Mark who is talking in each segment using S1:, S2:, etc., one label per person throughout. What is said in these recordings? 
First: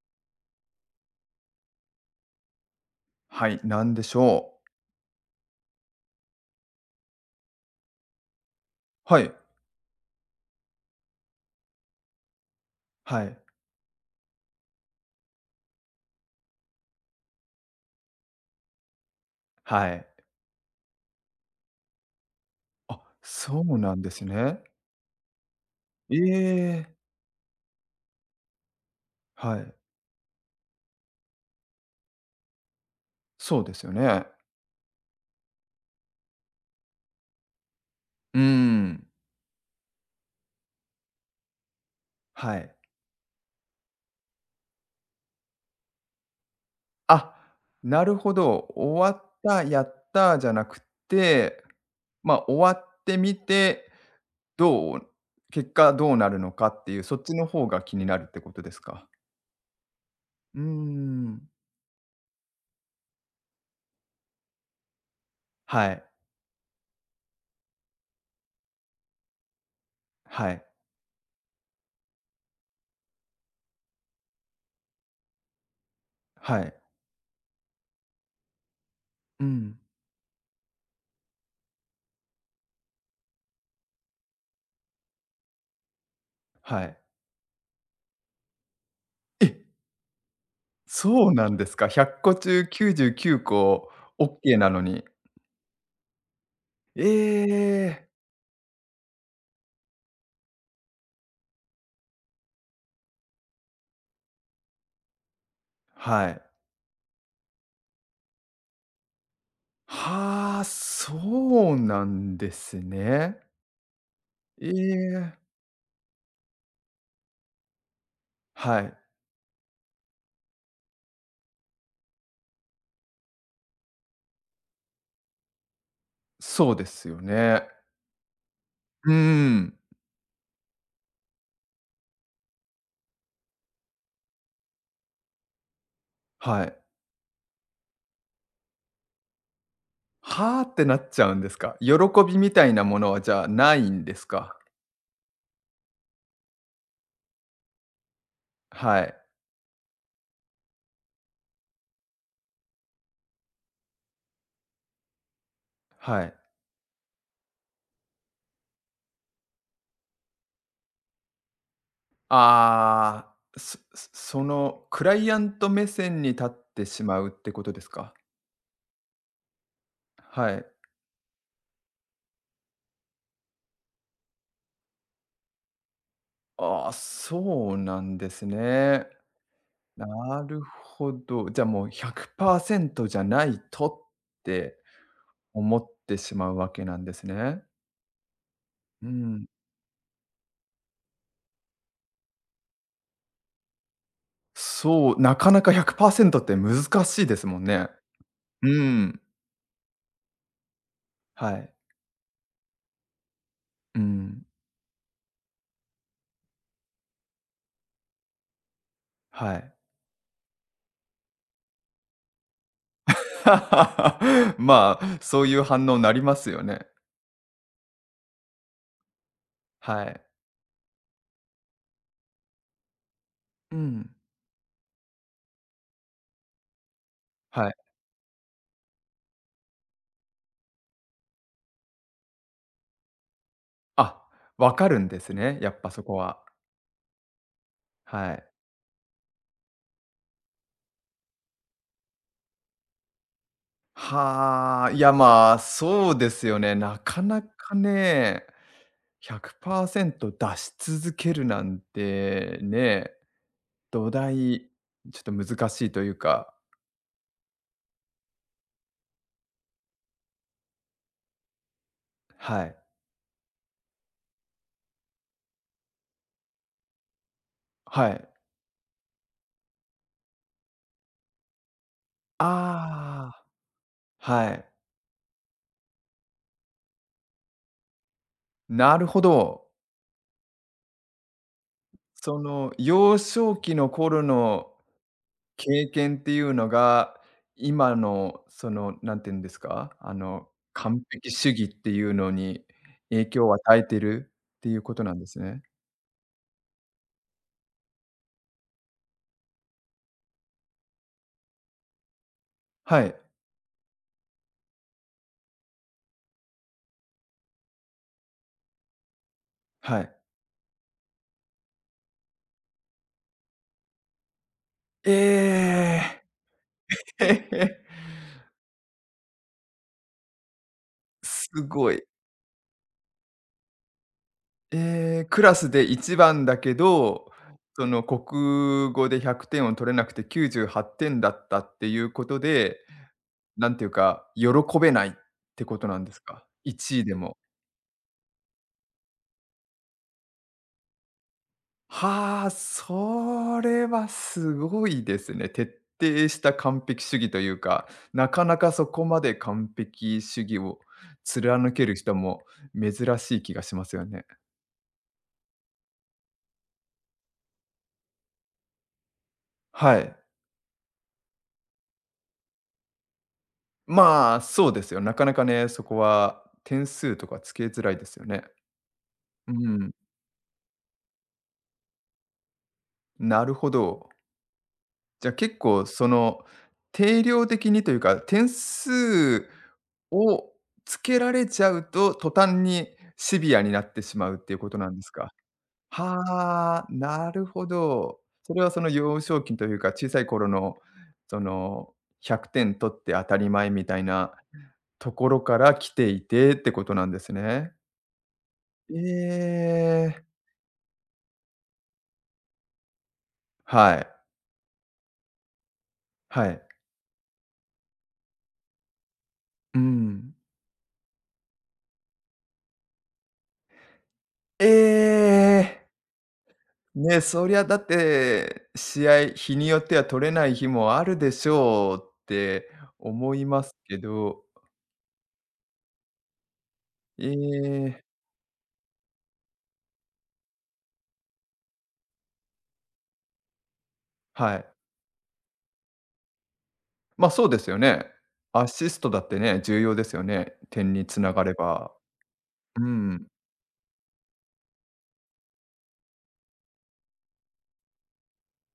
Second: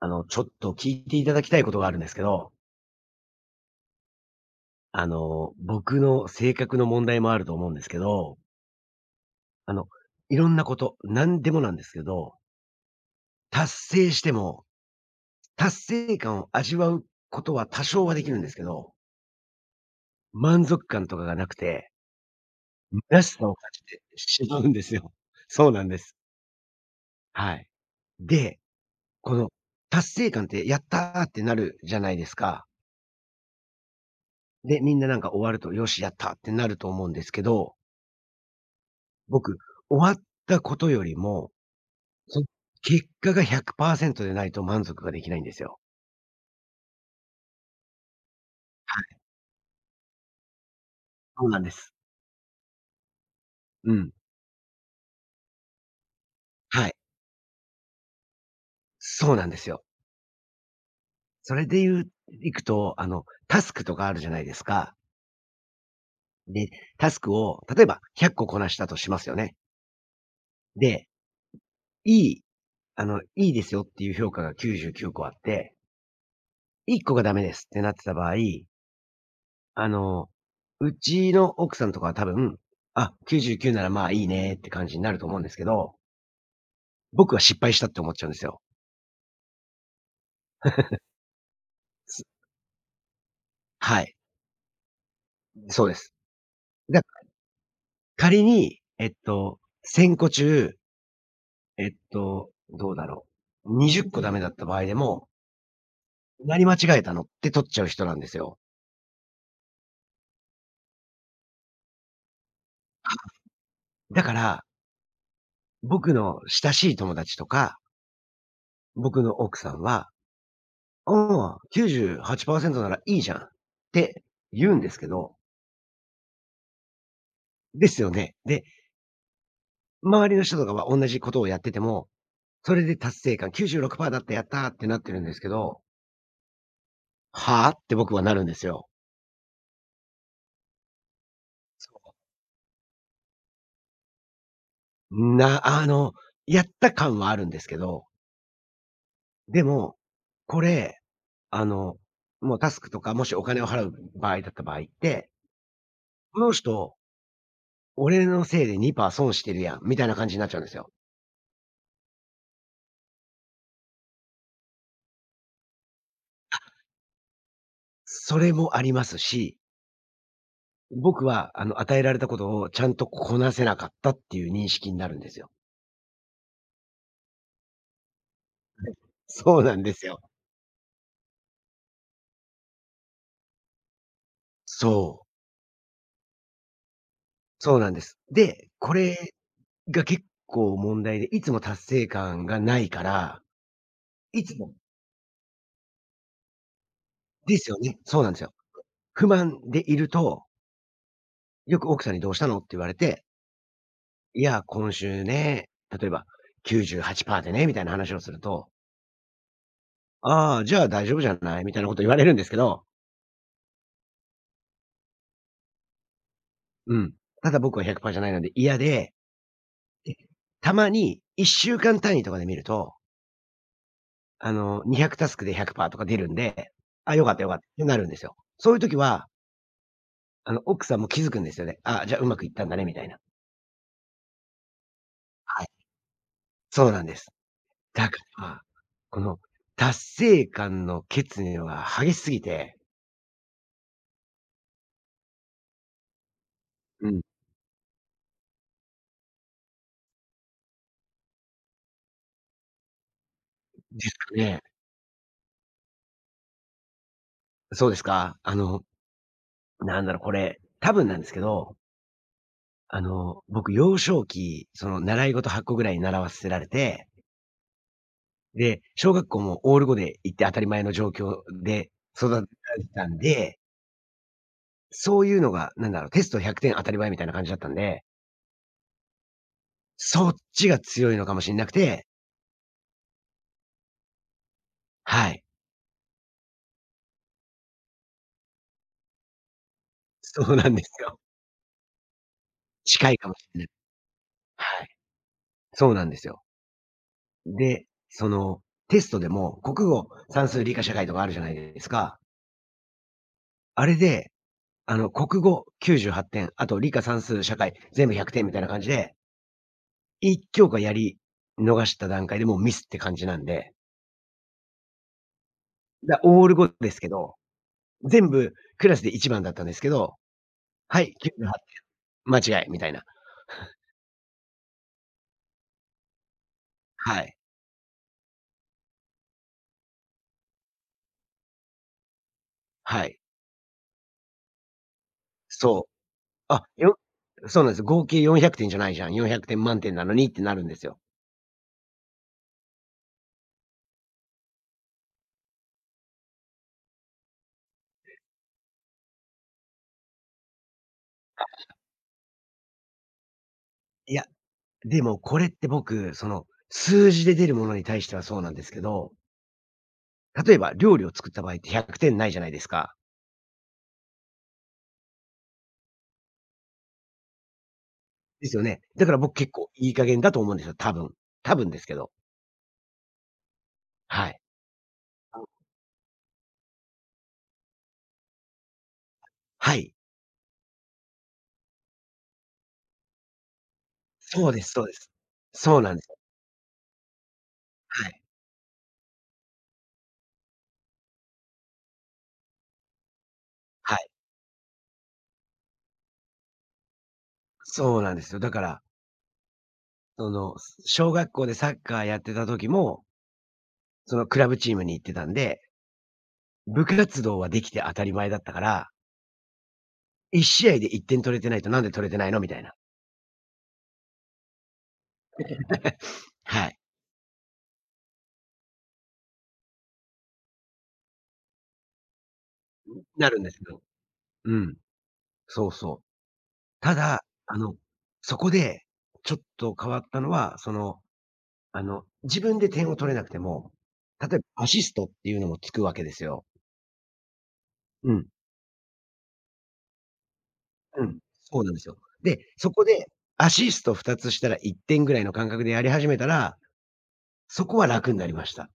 S1: ちょっと聞いていただきたいことがあるんですけど、
S2: はい、なんでしょう。
S1: 僕の性格の問題もあると思うんですけど、
S2: はい、
S1: あの、いろんなこと、何でもなんですけど、
S2: はい、
S1: 達成しても、達成感を味わうことは多少はできるんですけど、
S2: はい。
S1: 満足感とかがなくて、
S2: あ、
S1: 虚しさを
S2: そ
S1: 感
S2: う
S1: じ
S2: なん
S1: て
S2: です
S1: しま
S2: ね。
S1: うんですよ。そうなんで
S2: え
S1: す。
S2: え、
S1: はい。で、この、
S2: はい。
S1: 達成感ってやったーってなるじゃないですか。
S2: そうですよね。
S1: で、みんななんか終わると、よし、やったーってなると思うんですけど、
S2: うーん、
S1: 僕、終わったことよりも、その
S2: はい。
S1: 結果が100%でないと満足ができないんですよ。
S2: あ、なるほど。終
S1: は
S2: わ
S1: い、
S2: った、やった、じゃなく
S1: そうな
S2: て、
S1: んです。
S2: ま、あ、終わってみて、
S1: うん。
S2: どう結果どうなるのかっ
S1: は
S2: て
S1: い。
S2: いう、そっちの方が気になるってことですか？
S1: そうなんですよ。
S2: うーん。
S1: それで言ういくと、タスクとかあるじゃないですか。
S2: はい、
S1: で、タスクを例えば100個ここなしたとしますよね。
S2: はい、
S1: で、いい、あの、いいですよっていう評価が99個あって、
S2: はい。
S1: 1個がダメですってなってた場合、
S2: うん、
S1: あの、うちの奥さんとかは多分、あ、99ならまあいいねって感じになると思うんですけど、
S2: はい。
S1: 僕は失敗したって思っちゃうんですよ。
S2: え！そうなんですか。100
S1: す
S2: 個中99個、
S1: はい、
S2: OK なのに。
S1: そうです。だ
S2: ええ、
S1: 仮に、1 0個中、どうだろう、20個ダメだった場合でも、
S2: はい。
S1: 何間違えたのって取っちゃう人なんですよ。
S2: はあ、そうなんですね。
S1: だから、
S2: ええ、
S1: 僕の親しい友達とか、
S2: はい。
S1: 僕の奥さんは、「ああ、98%ならいいじゃん」って言うんですけど、
S2: そうですよね。
S1: ですよね。で、
S2: うーん、
S1: 周りの人とかは同じことをやってても、それで達成感、96%だった、やったーってなってるんですけど、
S2: はい。
S1: はあ？って僕はなるんですよ。
S2: 「はあ」ってなっちゃうんですか。喜びみたいなものは、じゃあ、ないんですか？
S1: なあの、やった感はあるんですけど、
S2: はい、
S1: でも、これ、あの、もうタスクとか、もしお金を払う場合だった場合って、
S2: はい。
S1: この人、俺のせいで2%損してるやんみたいな感じになっちゃうんですよ。
S2: ああ、そのクライアント目線に立ってしまうってことですか？
S1: それもありますし、
S2: はい。
S1: 僕は、与えられたことをちゃんとこなせなかったっていう認識になるんですよ。
S2: ああ、そうなんですね。
S1: そうなんですよ。
S2: なるほど。じゃあもう100%じゃないとって
S1: そう。
S2: 思ってしまうわけなんですね。
S1: そうなんです。で、こ
S2: う
S1: れ
S2: ん。
S1: が結構問題で、いつも達成感がないからいつも
S2: そう、なかなか100%って難しいです
S1: で
S2: もん
S1: すよ
S2: ね。
S1: ね。そうなんですよ。
S2: うん。
S1: 不満でいると、
S2: はい。
S1: よく奥さんにどうしたのって言われて、
S2: う
S1: い
S2: ん。
S1: や、今週ね、例えば98%でね、みたいな話をすると、
S2: はい。
S1: ああ、じゃあ大丈夫じゃないみたいなこと言われるんですけど、
S2: まあ、そういう反応になりますよね。
S1: うん。ただ僕は100%じゃないので嫌で、
S2: は
S1: で、
S2: い。
S1: たまに1週間単位とかで見ると、
S2: うん。
S1: 200タスクで100%とか出るんで、あ、よかったよかった
S2: は
S1: っ
S2: い。
S1: てなるんですよ。そういう時は、奥さんも気づくんですよね。あ、じゃあうまくいったんだねみたいな。
S2: あ、わかるんですね、
S1: はい。
S2: やっぱそこは。
S1: そうなんです。だか
S2: はい。
S1: ら、この達成感の欠如が激しすぎて。
S2: はあ、いや、まあ、そうですよね。な
S1: う
S2: か
S1: ん。
S2: なかね、100%出し続けるなんて、ね、
S1: で
S2: 土
S1: すか
S2: 台、
S1: ね。
S2: ちょっと難しいというか、
S1: そうですか？なんだろう、これ、多分なんですけど、
S2: はい。
S1: 僕幼少期、その習い事8個ぐらい習わせられて、
S2: はい。
S1: で、小学校もオール5で行って当たり前の状況で育てられてたん
S2: ああ、
S1: で、
S2: はい。
S1: そういうのが、なんだろう、テスト100点当たり前みたいな感じだったんで、
S2: なるほど。
S1: そっちが強いのかもしんなくて。
S2: その、幼少期の頃の
S1: はい。
S2: 経験っていうのが、今のその、なんて言うんですか、あ
S1: そ
S2: の、
S1: うなんです
S2: 完
S1: よ。
S2: 璧主義っていうのに
S1: 近い
S2: 影
S1: かもし
S2: 響を
S1: れない。
S2: 与えてるっていう
S1: はい。
S2: ことなんですね。
S1: そうなんですよ。で、その、テストでも国語、算数、理科、社会とかあるじゃないですか。
S2: はい、
S1: あれで、国語98点、あと理科、算数、社会、全部100点みたいな感じで、
S2: はい。
S1: 一教科やり逃した段階でもうミスって感じなんで、
S2: ええ。
S1: オール5ですけ ど、
S2: へへ
S1: 全部クラスで一番だったんですけど、はい、
S2: すごい。
S1: 98、間違いみたいな。
S2: ええ、クラスで1番だけ
S1: は
S2: ど、
S1: い。
S2: その国語で100点を取れなくて98点だったっていうことで、
S1: はい。
S2: なんていうか、喜べないってこ
S1: そ
S2: と
S1: う。
S2: なんですか
S1: あ、
S2: ？1位でも。
S1: そうなんです。合計400点じゃないじゃん、400点満点なのにってなるんですよ。
S2: はあ、それはすごいですね。徹底した完璧主義というか、なかなかそこまで完璧主義を貫ける人も珍しい気がしますよ
S1: い
S2: ね。
S1: やでも、これって僕、その、数字で出るものに対してはそうなんですけど、
S2: はい。
S1: 例えば料理を作った場合って100点ないじゃないですか。
S2: まあ、そうですよ。なかなかね、そこは点数とかつけづらいですよね。
S1: ですよね。だから僕
S2: う
S1: 結構い
S2: ん、
S1: い加減だと思うんですよ、多分。多分ですけど。
S2: なるほど。
S1: はい。
S2: じゃあ結構その定量的にというか、点数
S1: はい。
S2: をつけられちゃうと、途端にシビアになってしまうっ
S1: そう
S2: ていう
S1: で
S2: こ
S1: す
S2: と
S1: そう
S2: な
S1: で
S2: んで
S1: す。
S2: すか？
S1: そうなんですよ。
S2: はあ、なるほ
S1: は
S2: ど。
S1: い。
S2: それはその幼少期というか、小さい頃のその100点取って当たり前み
S1: は
S2: たい
S1: い。
S2: なところから来ていてってことなんですね。
S1: そうなんですよ。だから、
S2: ええ、
S1: その、小学校でサッカーやってた時も、
S2: はい。
S1: そのクラブチームに行ってたんで、
S2: はい。
S1: 部活動はできて当たり前だったから、
S2: うん。
S1: 1試合で1点取れてないとなんで取れてないのみたいな。
S2: ええ、
S1: はい。
S2: ね、そりゃだって、試合、日によっては取れない日もあるでしょうって
S1: な
S2: 思
S1: るん
S2: い
S1: です
S2: ま
S1: け
S2: す
S1: ど。
S2: けど、
S1: うん。そうそう。ただ、
S2: ええ、
S1: そこで、ちょっと変わったのは、自分で点を取れなくても、例え
S2: は
S1: ば
S2: い。
S1: アシストっていうのもつくわけですよ。
S2: ま、そうですよね。
S1: うん、
S2: アシストだってね、重要ですよね、点
S1: う
S2: に
S1: ん。
S2: 繋がれ
S1: そうなんです
S2: ば。
S1: よ。で、そ
S2: う
S1: こで
S2: ん。
S1: アシスト2つしたら1点ぐらいの感覚でやり始めたら、そこは楽になりました。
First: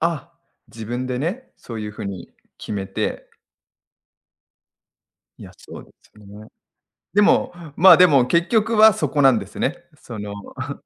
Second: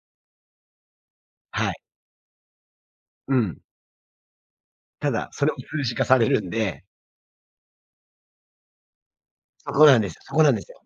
S2: あ、自分でね、
S1: はい。
S2: そういう風に決めて、
S1: うん。ただ、
S2: い
S1: そ
S2: や、
S1: れも
S2: そ
S1: 数
S2: うで
S1: 字化
S2: す
S1: される
S2: ね。
S1: んで、
S2: でも、まあ、でも結局はそこなんです
S1: そ
S2: ね。
S1: こなんです
S2: そ
S1: よ
S2: の、
S1: そこなんですよ。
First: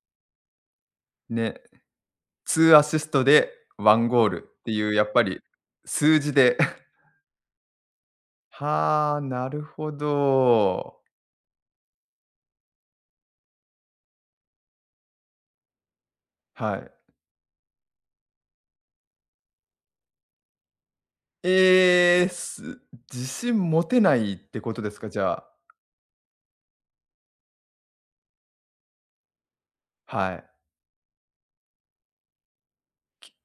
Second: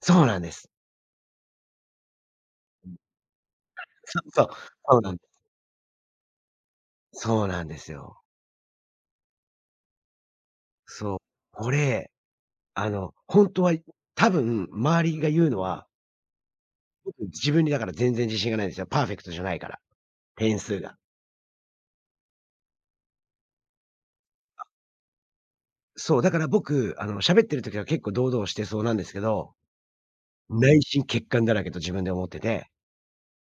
S1: そうなんです。
S2: ね。2アシストで1
S1: そ
S2: ゴー
S1: うそ
S2: ル
S1: う。
S2: っていう、
S1: そう
S2: やっ
S1: なんで
S2: ぱ
S1: す
S2: り数字で。
S1: そうなんですよ。
S2: はあ、なるほど。
S1: そう。これあの、本当は、多分周りが言うのは、
S2: はい。
S1: 僕、自分にだから全然自信がないんですよ。パーフェクトじゃないから、点数が。
S2: えーす自信持てないってことですか？じゃあ。
S1: そう、だから僕、喋ってる時は結構堂々してそうなんですけど、
S2: はい。
S1: 内心欠陥だらけと自分で思ってて、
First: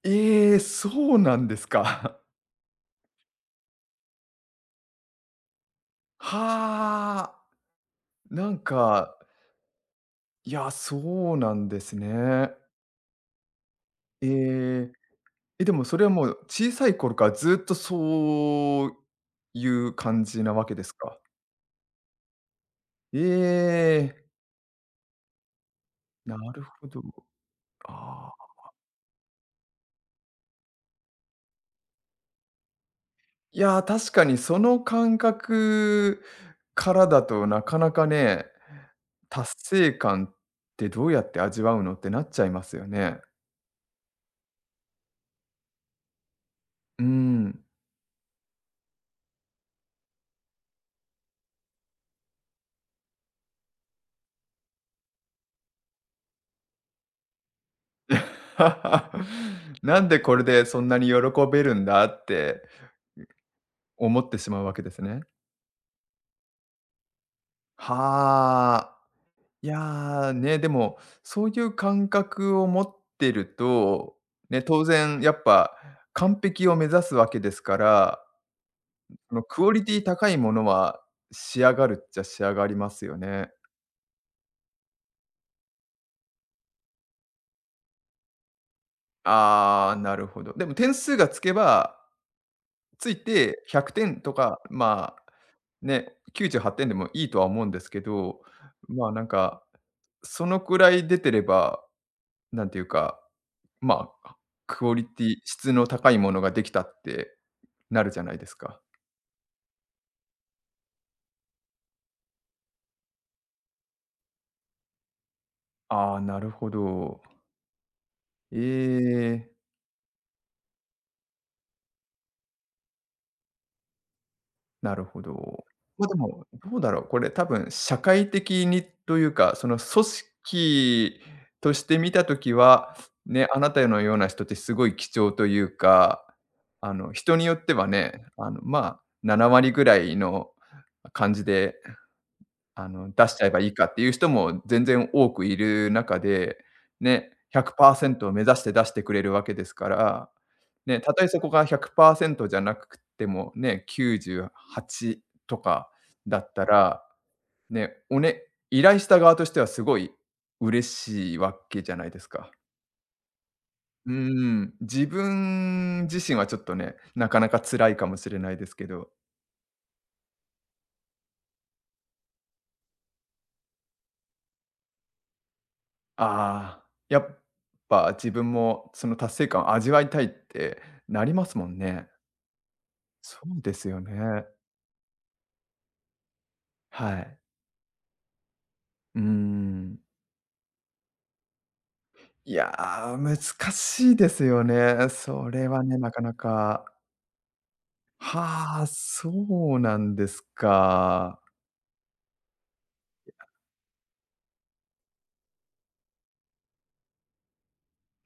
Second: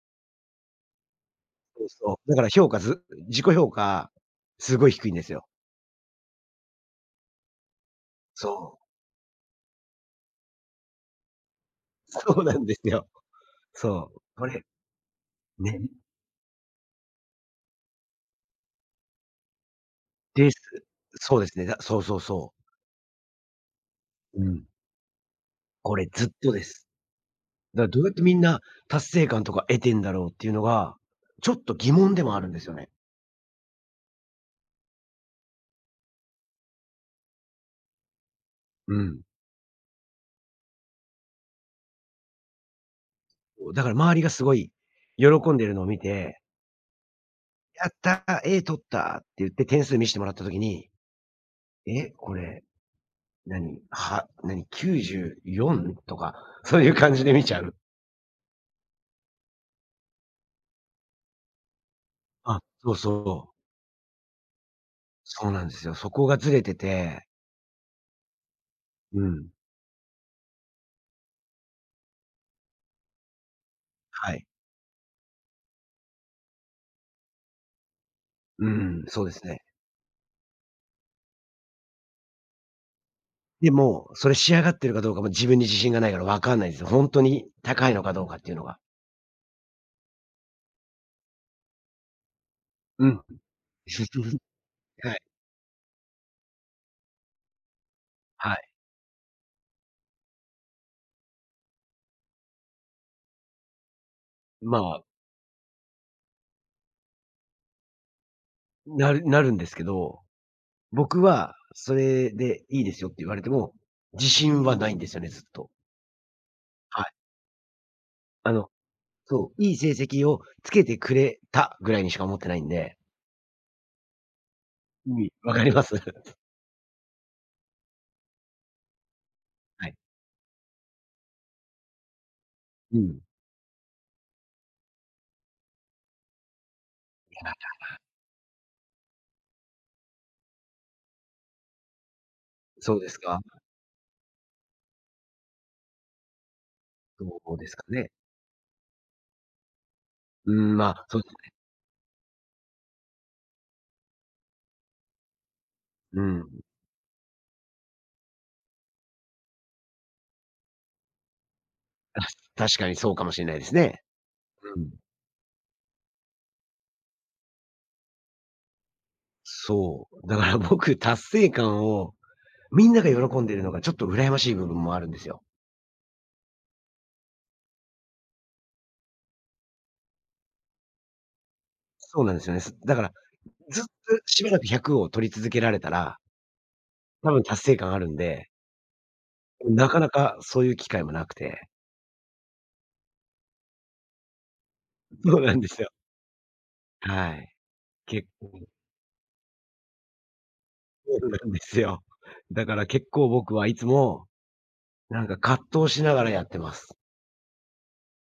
S2: そうなんです
S1: そう
S2: か。
S1: そう、だから評価ず自己評価、すごい低いんですよ。
S2: はあ。なん
S1: そう、
S2: か、いや、そうなんです
S1: そう
S2: ね。
S1: なんですよ。そう、
S2: ええ。え、で
S1: ね、
S2: もそれはもう小さい頃からずっとそういう感じ
S1: で
S2: な
S1: す。
S2: わけですか？
S1: そうですね、そうそうそう。
S2: ええ、
S1: うん、これずっ
S2: な
S1: と
S2: る
S1: で
S2: ほ
S1: す。
S2: ど。
S1: だからどうやって
S2: あ
S1: みんな
S2: あ。
S1: 達成感とか得てんだろうっていうのが、ちょっと疑問でもあるんですよね。
S2: いや、確かにその感覚からだとなかなかね、
S1: うん。
S2: 達成感ってどうやって味わうのってなっちゃいますよね。
S1: だから周りがすごい喜んでるのを見て、
S2: うん。
S1: やったー、A 取ったって言って点数見してもらった時に、え、これ、何、何、94とか、そういう感じで見ちゃう。
S2: なんでこれでそんなに喜べるんだっ
S1: あ、
S2: て
S1: そうそう。
S2: 思ってしまうわけですね。
S1: そうなんですよ。そこがずれてて、
S2: はあ。
S1: うん。
S2: いや、ね、でも、そういう感覚を持ってると、
S1: はい。
S2: ね、当然やっぱ完璧を目指すわけですから、
S1: うん、そうで
S2: あの、
S1: すね。
S2: クオリティ高いものは仕上がるっちゃ仕上がりますよね。
S1: でも、それ仕上がってるかどうかも自分に自信がないからわかんないですよ。本当に高いのかどうかっていうのが。
S2: ああ、なるほど。でも点数がつけば、
S1: う
S2: つ
S1: ん。
S2: いて100点と か、
S1: は
S2: ま
S1: い、
S2: あ、ね、98点でもいいとは思うんですけど、
S1: はい。
S2: まあ、なんか、そのくらい出てれば、なんていうか、まあ、
S1: ま
S2: クオ
S1: あ、
S2: リティ質の高いものができたってなるじゃないですか。
S1: なるんですけど、僕はそれでいいですよって言われても、自信はないんですよね、ずっと。
S2: ああ、なるほ
S1: はい。
S2: ど。
S1: あ
S2: え
S1: の、
S2: え。
S1: そう、いい成績をつけてくれたぐらいにしか思ってないんで。
S2: なる
S1: う
S2: ほ
S1: ん、わ
S2: ど。
S1: かります。
S2: まあ、で も、どうだろう、これ多分社会的にというか、その
S1: はい。
S2: 組織として見たときは、
S1: うん。い
S2: ね、あなたのような人ってすごい貴重というか、あの、人によっ
S1: や
S2: てはね、あの、まあ、7割ぐらいの感じで、あ
S1: そうで
S2: の、
S1: す
S2: 出し
S1: か？
S2: ちゃえばいいかっていう人も全然多くいる中で、ね、
S1: どうですかね。
S2: 100%を目指して出してくれるわけですから、
S1: うん、ま
S2: ね、
S1: あ、
S2: た
S1: そう、
S2: とえそこが100%じゃなくても、ね、98とか
S1: う
S2: だ
S1: ん。
S2: った ら、ね、依頼した側としてはすごい嬉しいわけじゃないで
S1: あ、
S2: すか。
S1: 確かにそうかもしれないですね。
S2: うーん、
S1: うん。
S2: 自分自身はちょっとね、なかなか辛いかもしれないですけど。
S1: そう、だから僕達成感をみんなが喜んでるのがちょっと羨ましい部分もあるんですよ。
S2: ああ、やっぱ自分もその達成感を味わいたいってなりますもんね。
S1: そうなんですよね。だから、
S2: そうで
S1: ずっと
S2: すよ
S1: し
S2: ね。
S1: ばらく100を取り続けられたら、
S2: は
S1: 多
S2: い。
S1: 分達成感あるんで、
S2: うー
S1: な
S2: ん。
S1: かなかそういう機会もなくて。
S2: いやー、難しいですよね。
S1: そう
S2: そ
S1: なん
S2: れ
S1: です
S2: は
S1: よ。
S2: ね、なかなか。
S1: はい。結構
S2: はあ、そうなんです
S1: そうな
S2: か。
S1: んですよ。だから結構僕はいつも、なんか葛藤しながらやってます。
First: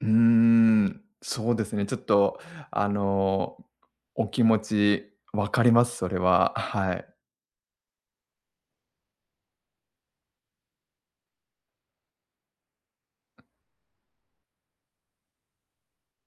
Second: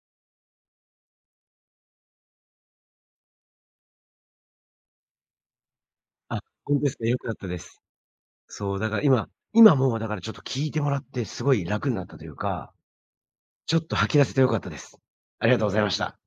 S2: うーん、そうですね。ちょっとあの、お気持ち分かります、それ
S1: あ、
S2: は。
S1: ほんとで
S2: は
S1: す
S2: い。
S1: か、良かったです。そう、だから今もうだからちょっと聞いてもらってすごい楽になったというか、ちょっと吐き出せて良かったです。ありがとうございました。